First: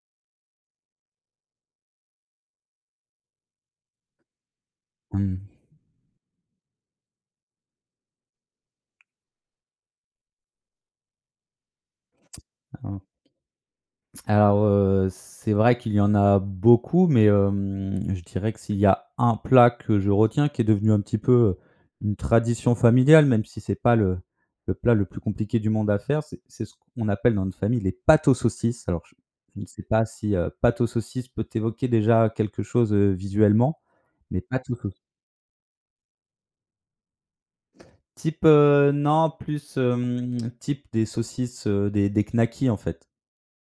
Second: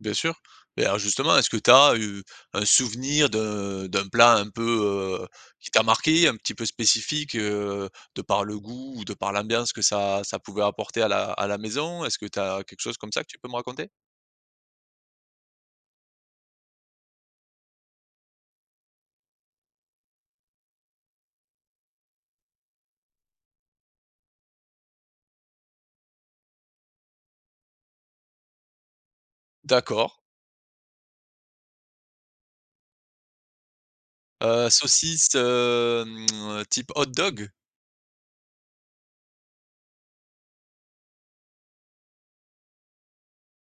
Bien sûr. Et alors justement, est-ce que tu as eu un souvenir d'un d'un plat un peu, heu, Mmh. qui t'a marqué, un petit peu spécifique, heu, de par le goût ou de par l'ambiance que ça ça pouvait apporter à la à la maison? Est-ce que tu as quelque chose Hein. comme ça que tu peux me raconter? Alors, heu, c'est vrai qu'il y en a beaucoup, mais hem, je dirais que s'il y a un plat que je retiens, qui est devenu un petit peu, heu, une tradition familiale, même si c'est pas le le plat le plus compliqué du monde à faire, c'est c'est ce qu'on appelle dans notre famille «les pâtes aux saucisses». Alors je je ne sais pas D'accord. si, heu, «pâtes aux saucisses» peut évoquer déjà quelque chose, heu, visuellement, les Heu, pâtes aux sauc saucisse, hem, type hot-dog? Type, heu non, plus, hem, type, des saucisses, heu, des des knackis en fait.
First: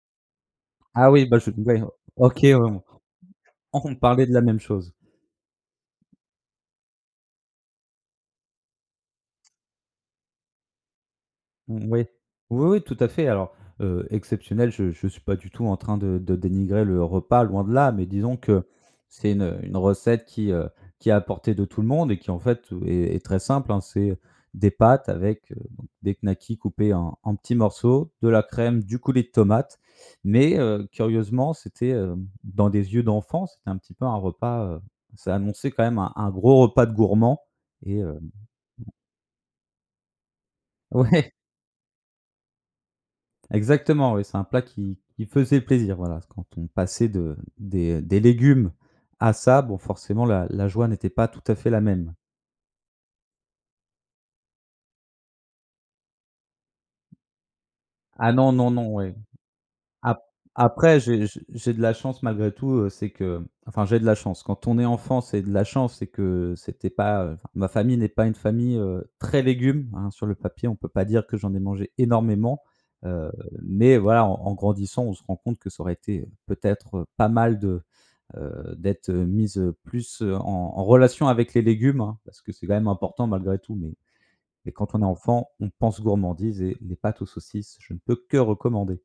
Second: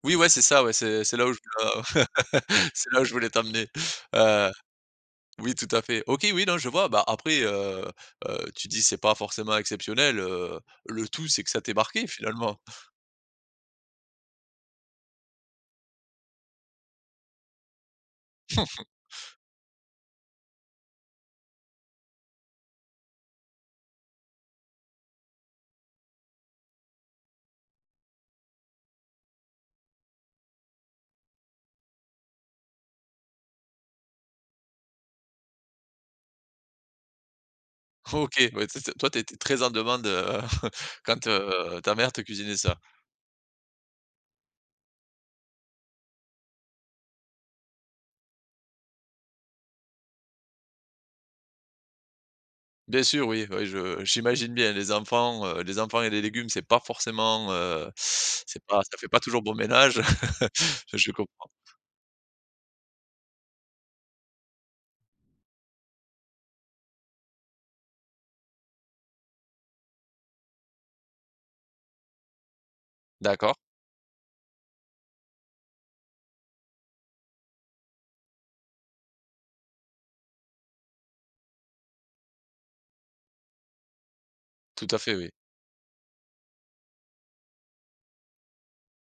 Oui, ouais, c'est ça, ouais c'est Ah c'est oui, là où bah, je je ouais, OK, ouais. c'est là où je voulais t'emmener. On parlait de la Heu, même chose. oui, tout à fait. OK, oui, non, je vois. Bah, après, heu, heu, tu te dis c'est pas forcément exceptionnel, heu, le tout c'est que ça t'ait Mmh, oui, marqué finalement. oui, oui, tout à fait. Alors, heu, «exceptionnel», je je suis pas du tout en train de, de dénigrer le repas, loin de là, mais disons que c'est une, heu, une recette qui, heu, qui est à portée de tout le monde et qui, en fait, heu, est très simple, hein. C'est des pâtes avec, heu, des knackis coupés en en petits morceaux, de la crème, du coulis de tomate. Mais, heu, curieusement, c'était, heu, dans des yeux d'enfants, c'était un petit peu un repas, heu, ça annonçait quand même un un gros repas de gourmand. Et heu OK, ouais, tu sais toi, tu étais très en demande, heu, quand, Ouais. heu, ta mère te cuisinait ça. Exactement, oui, c'est un plat qui qui faisait plaisir. Voilà, quand on passait de des, heu, des légumes à ça, bon, forcément, la la joie n'était pas tout à fait la même. Bien sûr oui, ouais, je j'imagine bien les enfants, heu, les enfants et les légumes c'est pas forcément, heu, Ah non, c'est non, pas non, ça fait ouais. pas toujours bon ménage, Ap après, je j'ai j'ai comprends. j'ai de la chance malgré tout, heu, c'est que enfin j'ai de la chance, quand on est enfant, c'est de la chance, c'est que c'était pas, heu, enfin, ma famille n'est pas une famille, heu, très légumes, hein. Sur le papier, on peut pas dire que j'en ai mangé énormément. Heu, D'accord. mais voilà, en grandissant, on se rend compte que ça aurait été peut-être, heu, pas mal de, heu, d'être, heu, mis, heu, plus, heu, en en relation avec les légumes hein, parce que c'est quand même important, malgré tout. Mais mais Tout quand à on est fait, oui. enfant, on pense gourmandise et des pâtes aux saucisses, je ne peux que recommander.